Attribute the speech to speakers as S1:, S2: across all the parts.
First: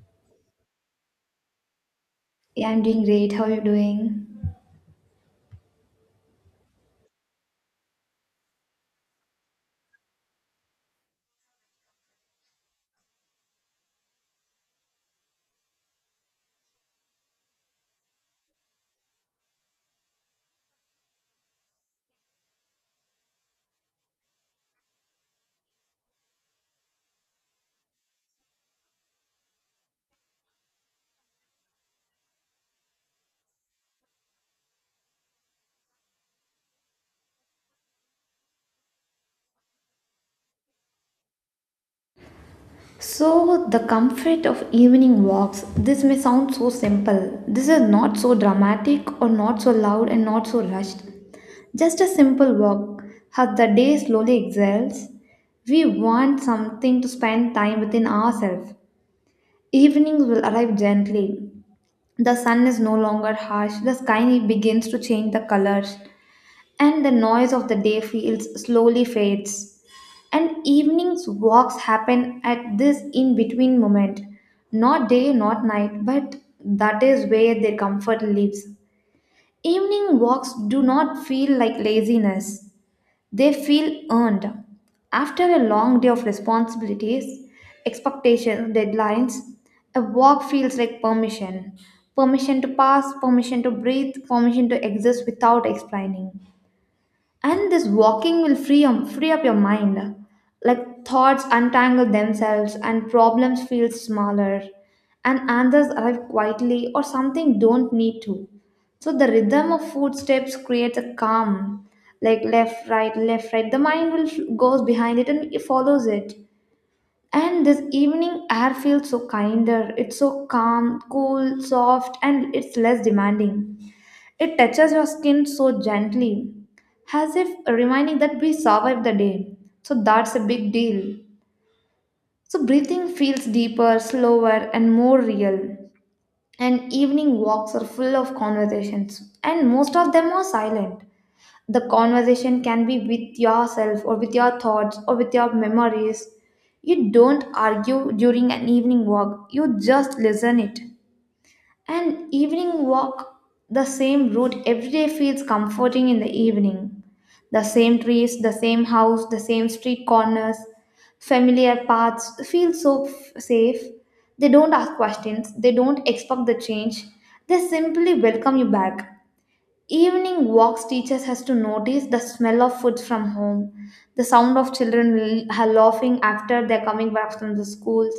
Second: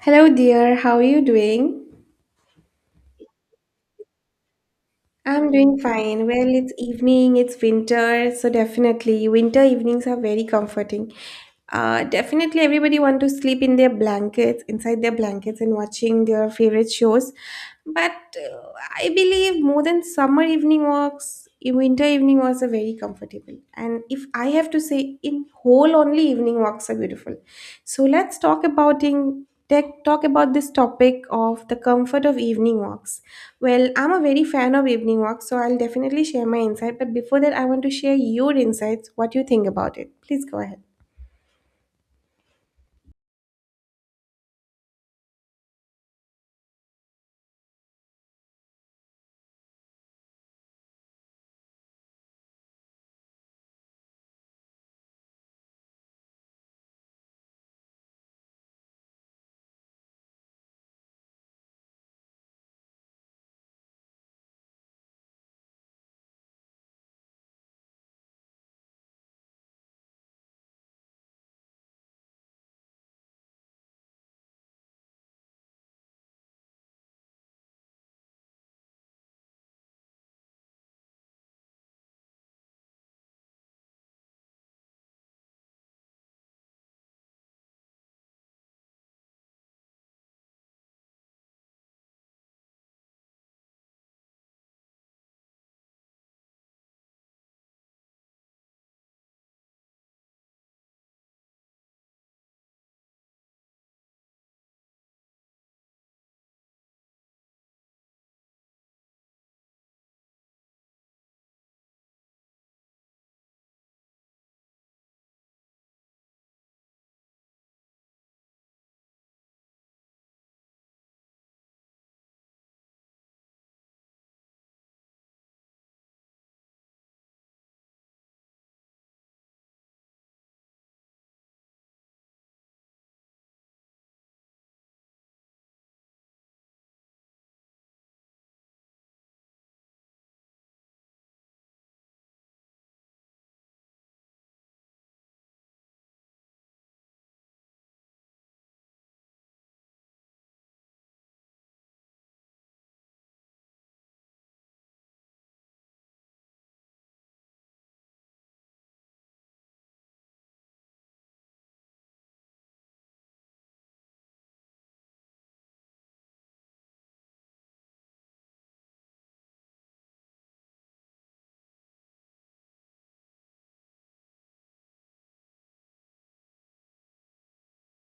S1: Hello, dear. How are you doing?
S2: Yeah, I'm doing great. How are you doing?
S1: I'm doing fine. Well, it's evening, it's winter, so definitely winter evenings are very comforting. Definitely everybody want to sleep in their blankets, inside their blankets and watching their favorite shows. But I believe more than summer evening walks, winter evening walks are very comfortable. And if I have to say, in whole only evening walks are beautiful. So let's talk about in tech talk about this topic of the comfort of evening walks. Well, I'm a very fan of evening walks, so I'll definitely share my insight. But before that, I want to share your insights, what you think about it. Please go ahead.
S2: So, the comfort of evening walks. This may sound so simple. This is not so dramatic or not so loud and not so rushed. Just a simple walk. As the day slowly exhales, we want something to spend time within ourselves. Evenings will arrive gently. The sun is no longer harsh, the sky begins to change the colors, and the noise of the day feels slowly fades. And evenings walks happen at this in between moment. Not day, not night, but that is where their comfort lives. Evening walks do not feel like laziness, they feel earned. After a long day of responsibilities, expectations, deadlines, a walk feels like permission. Permission to pass, permission to breathe, permission to exist without explaining. And this walking will free up your mind, like thoughts untangle themselves and problems feel smaller and answers arrive quietly or something don't need to. So the rhythm of footsteps creates a calm, like left right left right, the mind will goes behind it and it follows it. And this evening air feels so kinder, it's so calm, cool, soft, and it's less demanding. It touches your skin so gently, as if reminding that we survived the day. So that's a big deal. So breathing feels deeper, slower, and more real. And evening walks are full of conversations, and most of them are silent. The conversation can be with yourself, or with your thoughts, or with your memories. You don't argue during an evening walk, you just listen it. An evening walk, the same route every day feels comforting in the evening. The same trees, the same house, the same street corners, familiar paths feel so safe. They don't ask questions, they don't expect the change, they simply welcome you back. Evening walks teachers has to notice the smell of food from home, the sound of children laughing after they're coming back from the schools,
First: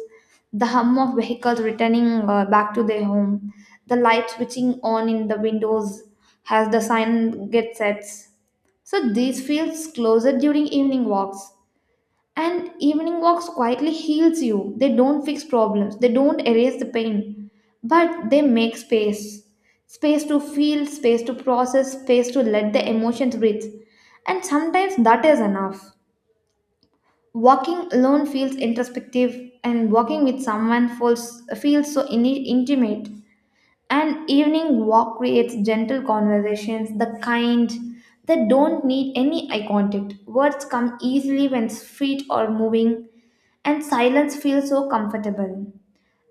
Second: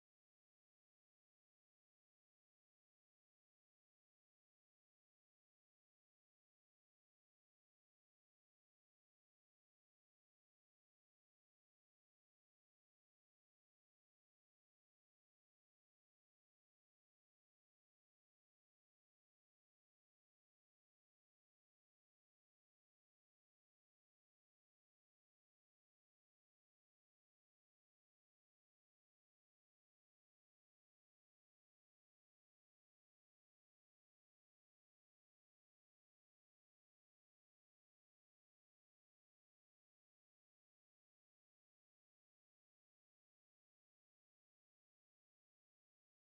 S2: the hum of vehicles returning back to their home, the light switching on in the windows as the sign gets set. So these feels closer during evening walks. And evening walks quietly heals you. They don't fix problems, they don't erase the pain, but they make space. Space to feel, space to process, space to let the emotions breathe. And sometimes that is enough. Walking alone feels introspective, and walking with someone feels so intimate. An evening walk creates gentle conversations, the kind that don't need any eye contact. Words come easily when feet are moving, and silence feels so comfortable.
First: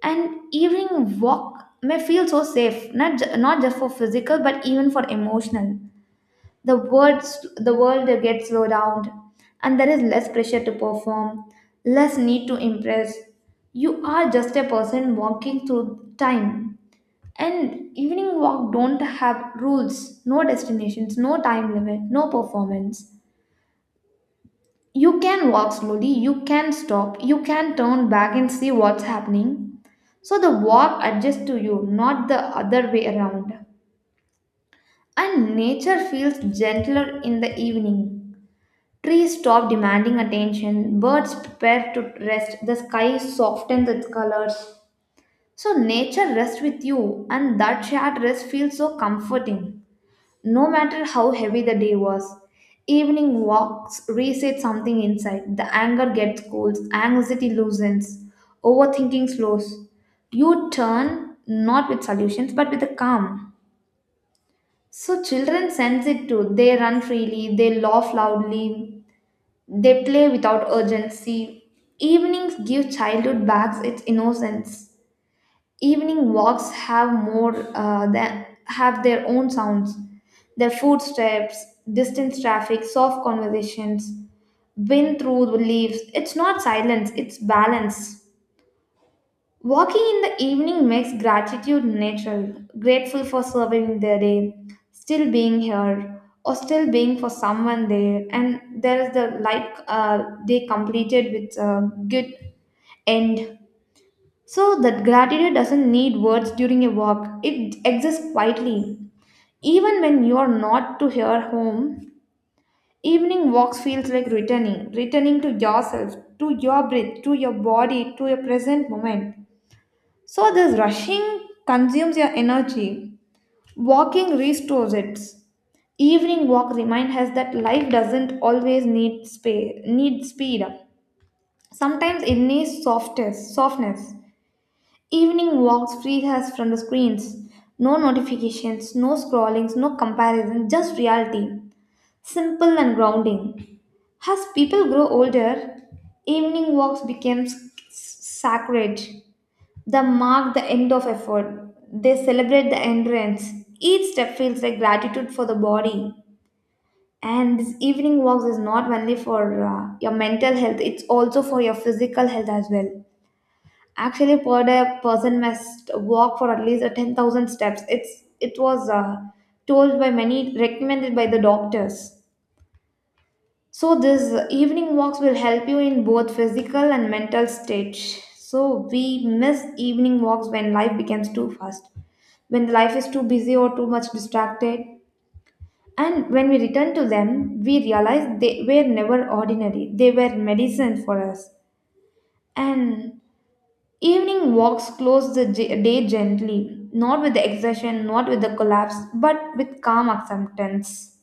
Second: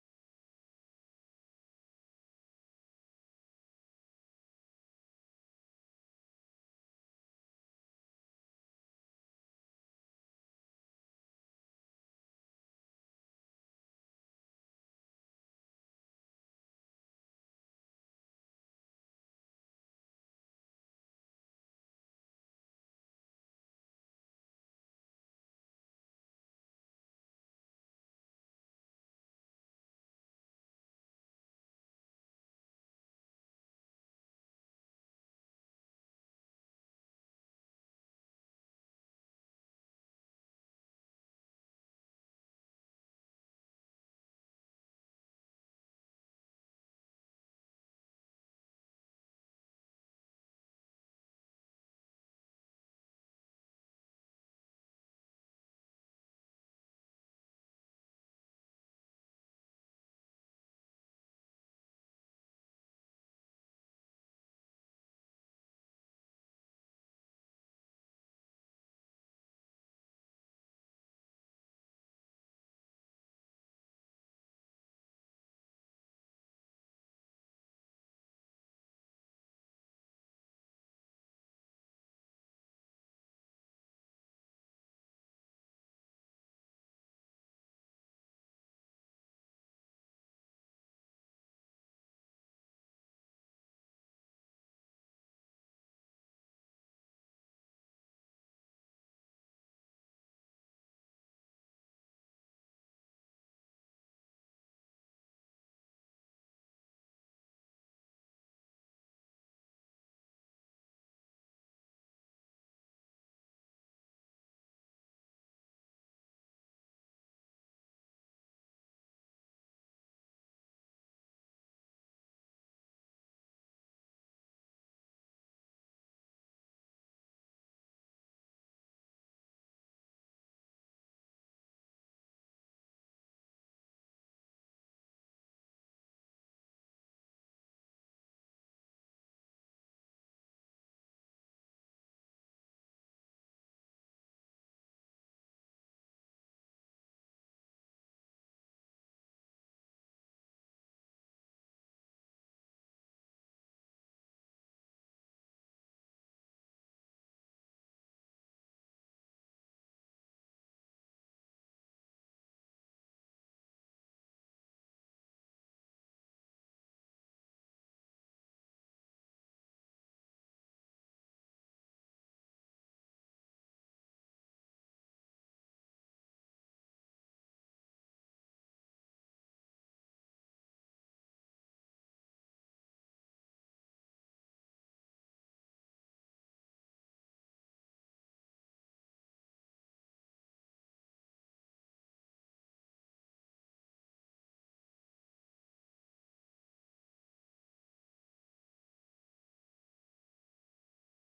S2: An evening walk may feel so safe, not just for physical, but even for emotional. The world gets slowed down, and there is less pressure to perform, less need to impress. You are just a person walking through time. And evening walk don't have rules, no destinations, no time limit, no performance. You can walk slowly, you can stop, you can turn back and see what's happening. So the walk adjusts to you, not the other way around. And nature feels gentler in the evening. Trees stop demanding attention, birds prepare to rest, the sky softens its colors. So nature rests with you, and that shared rest feels so comforting. No matter how heavy the day was, evening walks reset something inside. The anger gets cooled, anxiety loosens, overthinking slows. You turn not with solutions but with a calm. So children sense it too. They run freely, they laugh loudly, they play without urgency. Evenings give childhood back its innocence. Evening walks have more than have their own sounds. Their footsteps, distant traffic, soft conversations, wind through the leaves. It's not silence, it's balance. Walking in the evening makes gratitude natural, grateful for surviving the day, still being here, or still being for someone there. And there is the light, they completed with a good end. So that gratitude doesn't need words during a walk. It exists quietly. Even when you are not to your home, evening walks feels like returning, returning to yourself, to your breath, to your body, to your present moment. So this rushing consumes your energy. Walking restores it. Evening walk reminds us that life doesn't always need space, need speed. Sometimes it needs softness. Evening walks freed us from the screens. No notifications, no scrollings, no comparison, just reality. Simple and grounding. As people grow older, evening walks became sacred. They mark the end of effort. They celebrate the endurance. Each step feels like gratitude for the body. And this evening walks is not only for your mental health, it's also for your physical health as well. Actually, per day, person must walk for at least 10,000 steps. It was told by many, recommended by the doctors. So this evening walks will help you in both physical and mental stage. So we miss evening walks when life becomes too fast, when life is too busy or too much distracted. And when we return to them, we realize they were never ordinary. They were medicine for us. And evening walks close the day gently, not with exertion, not with the collapse, but with calm acceptance.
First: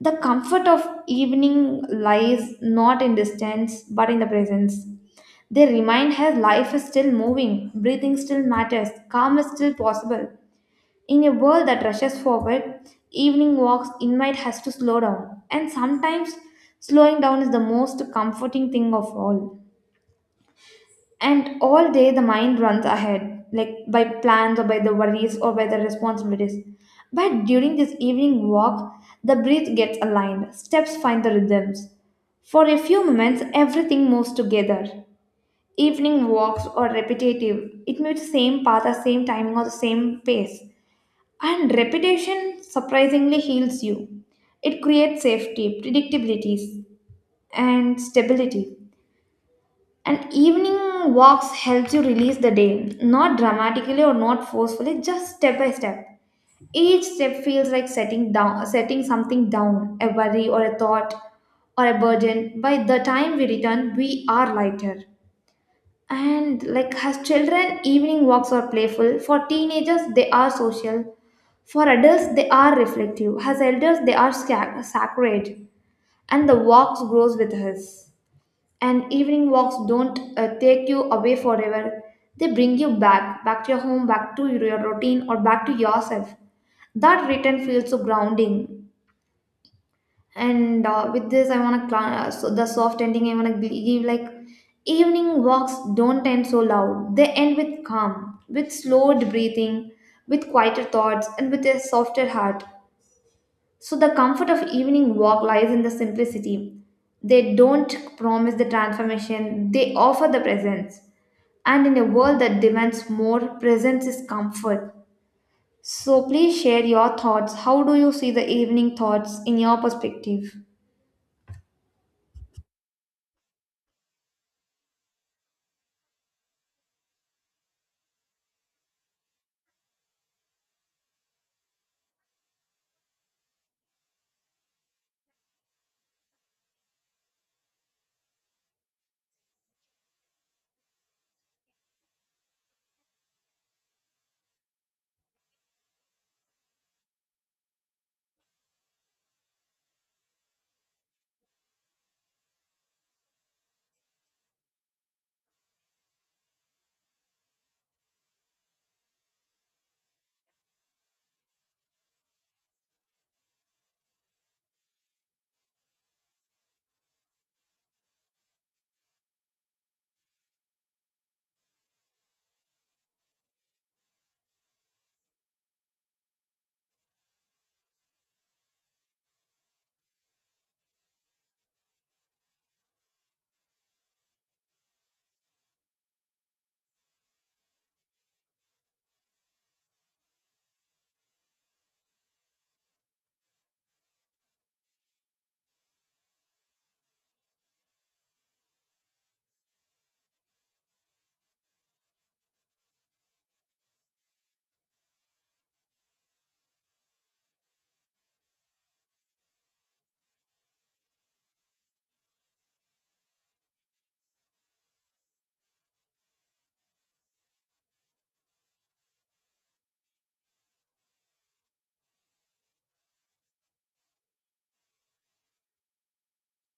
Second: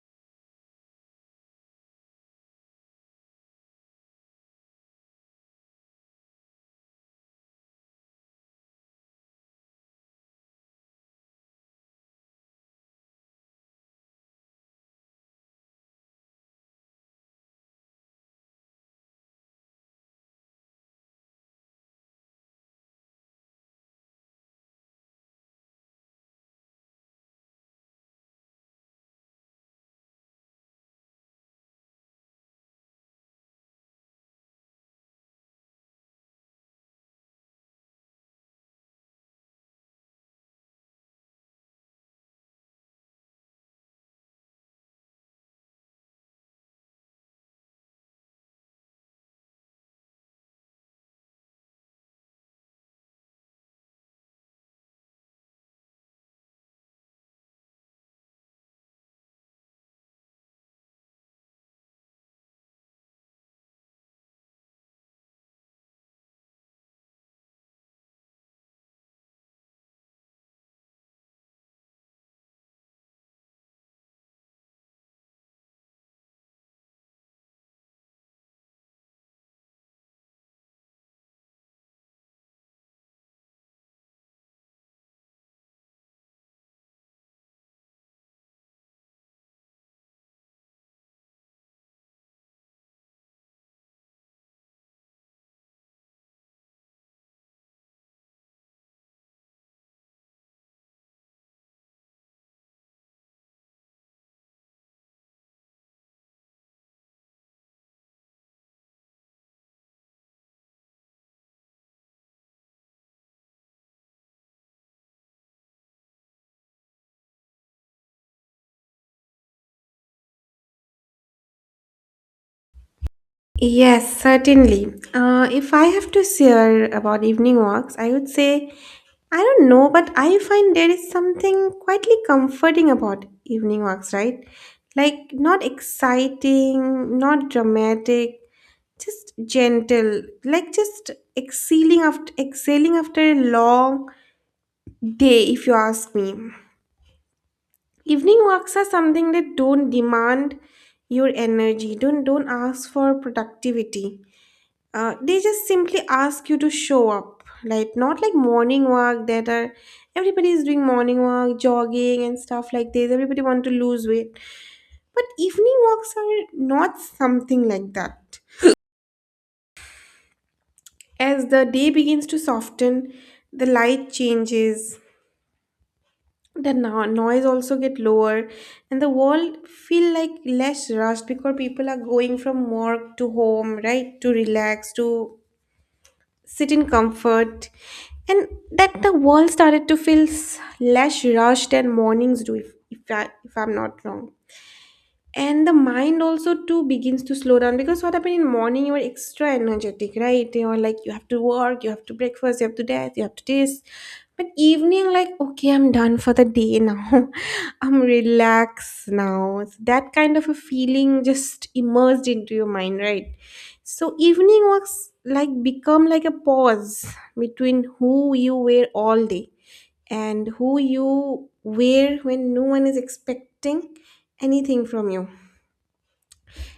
S2: The comfort of evening lies not in distance, but in the presence. They remind her life is still moving, breathing still matters, calm is still possible. In a world that rushes forward, evening walks invite us to slow down, and sometimes slowing down is the most comforting thing of all. And all day the mind runs ahead, like by plans or by the worries or by the responsibilities. But during this evening walk, the breath gets aligned, steps find the rhythms. For a few moments, everything moves together. Evening walks are repetitive, it may be the same path, the same timing, or the same pace. And repetition surprisingly heals you. It creates safety, predictabilities, and stability. And evening walks helps you release the day, not dramatically or not forcefully, just step by step. Each step feels like setting something down, a worry or a thought or a burden. By the time we return, we are lighter. And like as children, evening walks are playful. For teenagers, they are social. For adults, they are reflective. As elders, they are sacred. And the walks grows with us. And evening walks don't take you away forever. They bring you back, back to your home, back to your routine, or back to yourself. That return feels so grounding. And with this, I wanna so the soft ending. I wanna give like evening walks don't end so loud. They end with calm, with slowed breathing, with quieter thoughts, and with a softer heart. So the comfort of evening walk lies in the simplicity. They don't promise the transformation, they offer the presence. And in a world that demands more, presence is comfort. So please share your thoughts. How do you see the evening thoughts in your perspective?
S1: Yes, certainly. If I have to share about evening walks, I would say I don't know, but I find there is something quietly comforting about evening walks, right? Like, not exciting, not dramatic, just gentle, like just exhaling after, exhaling after a long day, if you ask me. Evening walks are something that don't demand your energy, don't ask for productivity, they just simply ask you to show up, like not like morning walk that are everybody is doing morning walk jogging and stuff like this, everybody want to lose weight, but evening walks are not something like that. As the day begins to soften, the light changes, the noise also get lower, and the world feel like less rushed because people are going from work to home, right, to relax, to sit in comfort, and that the world started to feel less rushed than mornings do, if I'm not wrong. And the mind also too begins to slow down because what happened in morning you are extra energetic, right? You are like you have to work, you have to breakfast, you have to death, you have to this. But evening like, okay, I'm done for the day now I'm relaxed now, it's that kind of a feeling, just immersed into your mind, right? So evening works like become like a pause between who you were all day and who you were when no one is expecting anything from you.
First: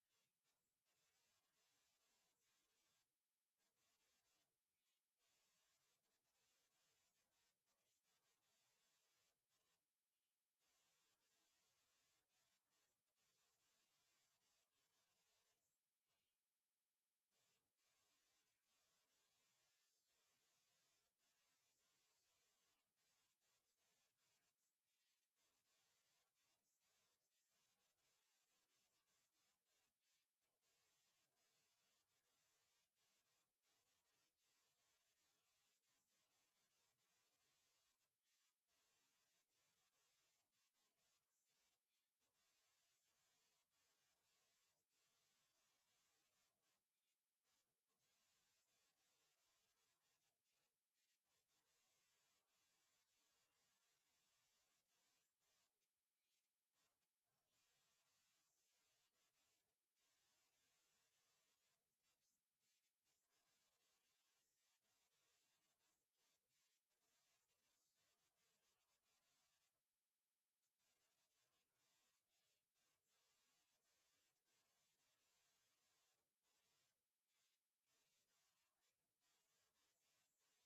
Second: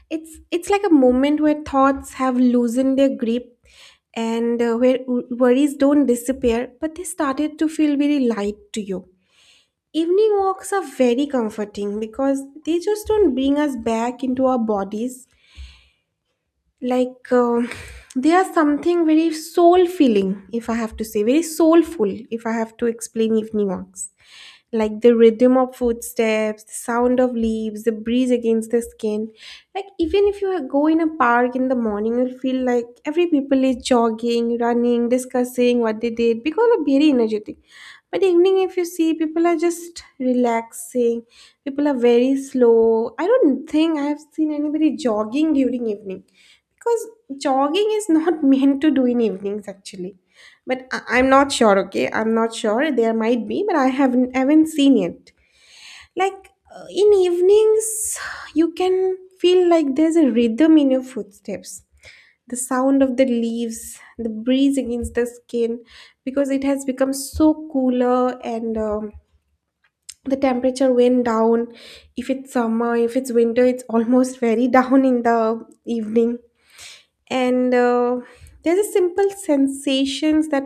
S1: It's like a moment where thoughts have loosened their grip, and where worries don't disappear, but they started to feel very light to you. Evening walks are very comforting because they just don't bring us back into our bodies. Like uh, they are something very soul feeling, if I have to say, very soulful, if I have to explain evening walks, like the rhythm of footsteps, the sound of leaves, the breeze against the skin. Like even if you go in a park in the morning, you'll feel like every people is jogging, running, discussing what they did because they're very energetic. But the evening, if you see, people are just relaxing. People are very slow. I don't think I have seen anybody jogging during evening because jogging is not meant to do in evenings actually, but I'm not sure, okay? I'm not sure. There might be, but I haven't seen it. In evenings, you can feel like there's a rhythm in your footsteps. The sound of the leaves, the breeze against the skin, because it has become so cooler, and the temperature went down. If it's summer, if it's winter, it's almost very down in the evening. And there's a simple sensations that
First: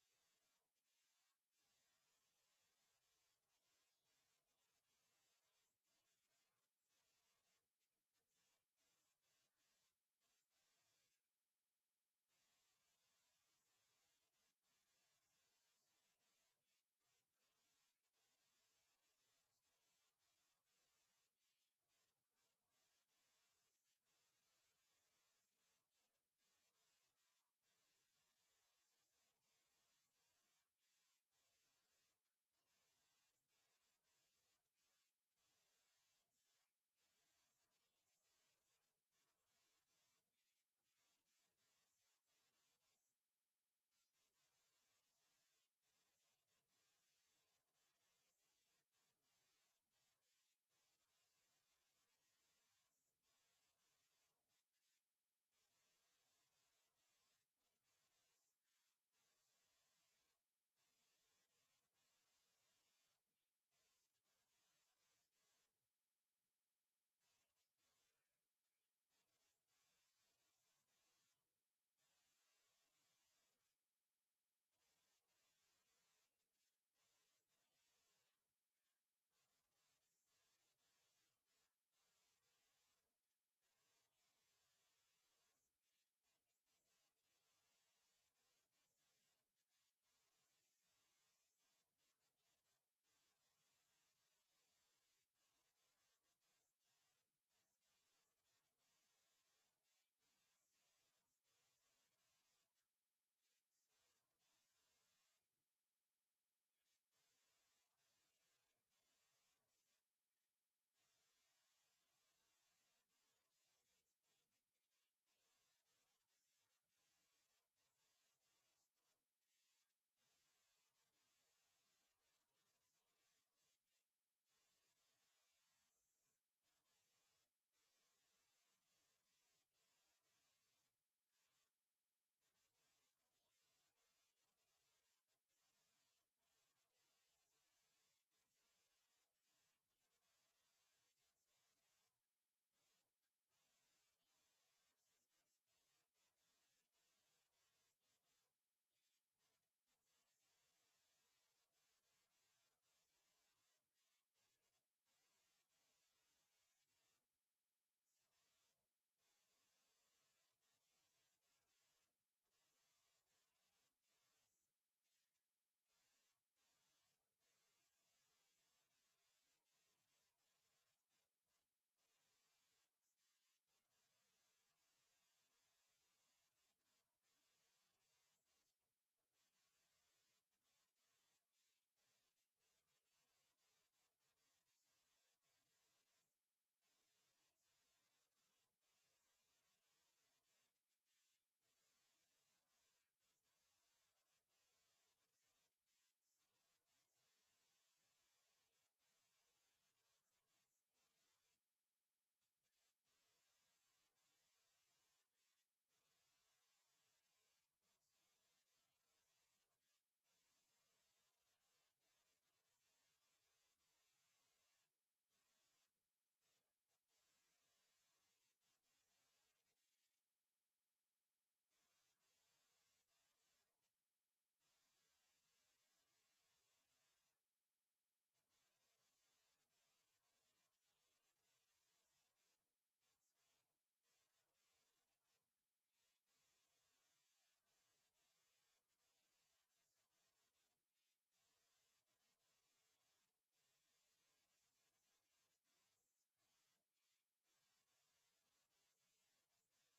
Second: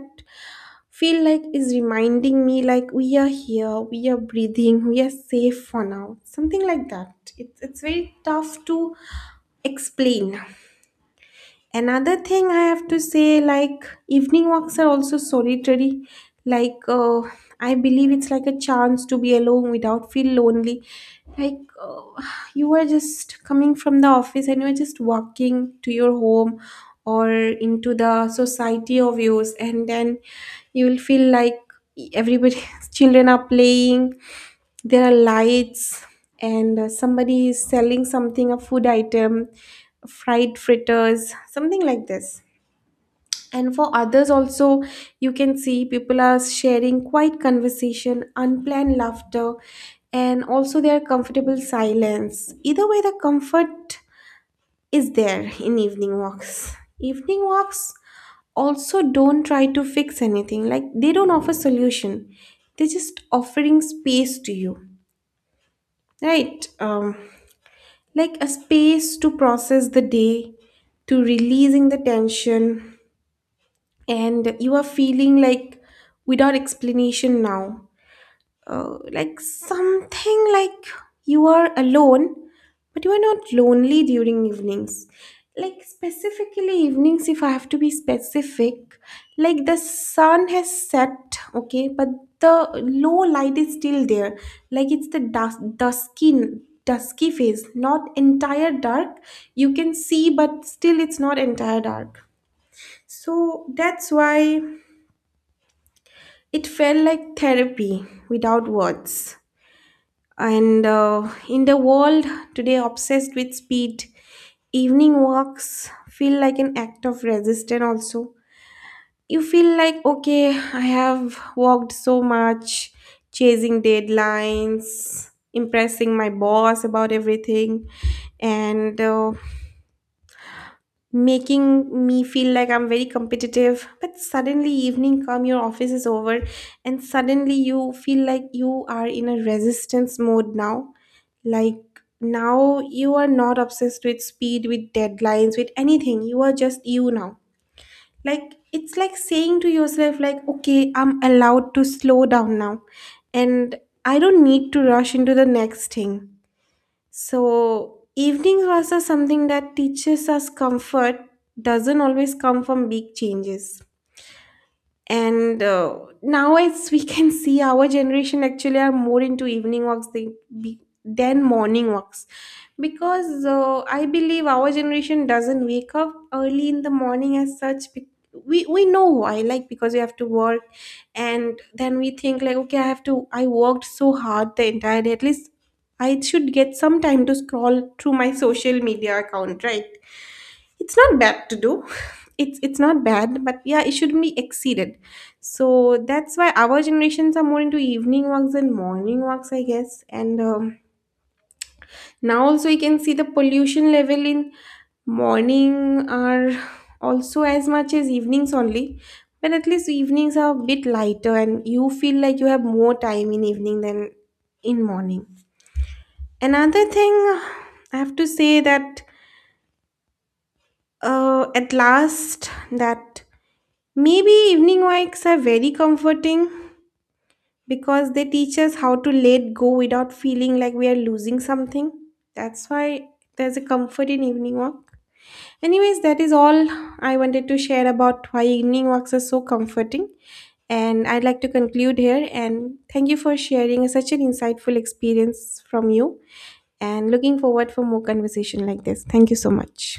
S1: feel like is reminding me like we are here, we are breathing, we are safe for now, something like that. It's very tough to explain. Another thing I have to say, like evening walks are also solitary. like uh, I believe it's like a chance to be alone without feel lonely. like uh, you are just coming from the office and you are just walking to your home or into the society of yours, and then you will feel like everybody children are playing, there are lights, and somebody is selling something, a food item, fried fritters, something like this. And for others also, you can see people are sharing quiet conversation, unplanned laughter, and also their comfortable silence. Either way, the comfort is there in evening walks. Evening walks also don't try to fix anything, like they don't offer solution. They're just offering space to you, right? Like a space to process the day, to releasing the tension, and you are feeling like without explanation now, like something like you are alone but you are not lonely during evenings, like specifically evenings, if I have to be specific, like the sun has set, okay, but the low light is still there, like it's the dusky phase, not entire dark, you can see, but still it's not entire dark. So that's why it felt like therapy without words. And in the world today obsessed with speed, evening walks feel like an act of resistance also. You feel like, okay, I have walked so much chasing deadlines, impressing my boss about everything, and making me feel like I'm very competitive. But suddenly evening come, your office is over, and suddenly you feel like you are in a resistance mode now. Like now you are not obsessed with speed, with deadlines, with anything. You are just you now. Like it's like saying to yourself, like, okay, I'm allowed to slow down now. And I don't need to rush into the next thing. So, evenings was a something that teaches us comfort doesn't always come from big changes. And now as we can see our generation actually are more into evening walks they be, than morning walks, because I believe our generation doesn't wake up early in the morning as such, we know why, like because we have to work, and then we think like, okay, I have to I worked so hard the entire day, at least I should get some time to scroll through my social media account, right? It's not bad to do it's not bad, but yeah, it shouldn't be exceeded. So that's why our generations are more into evening walks and morning walks, I guess. And now also you can see the pollution level in morning are also as much as evenings only, but at least evenings are a bit lighter and you feel like you have more time in evening than in morning. Another thing I have to say that, at last, that maybe evening walks are very comforting because they teach us how to let go without feeling like we are losing something. That's why there's a comfort in evening walk. Anyways, that is all I wanted to share about why evening walks are so comforting. And I'd like to conclude here and thank you for sharing such an insightful experience from you and looking forward for more conversation like this. Thank you so much.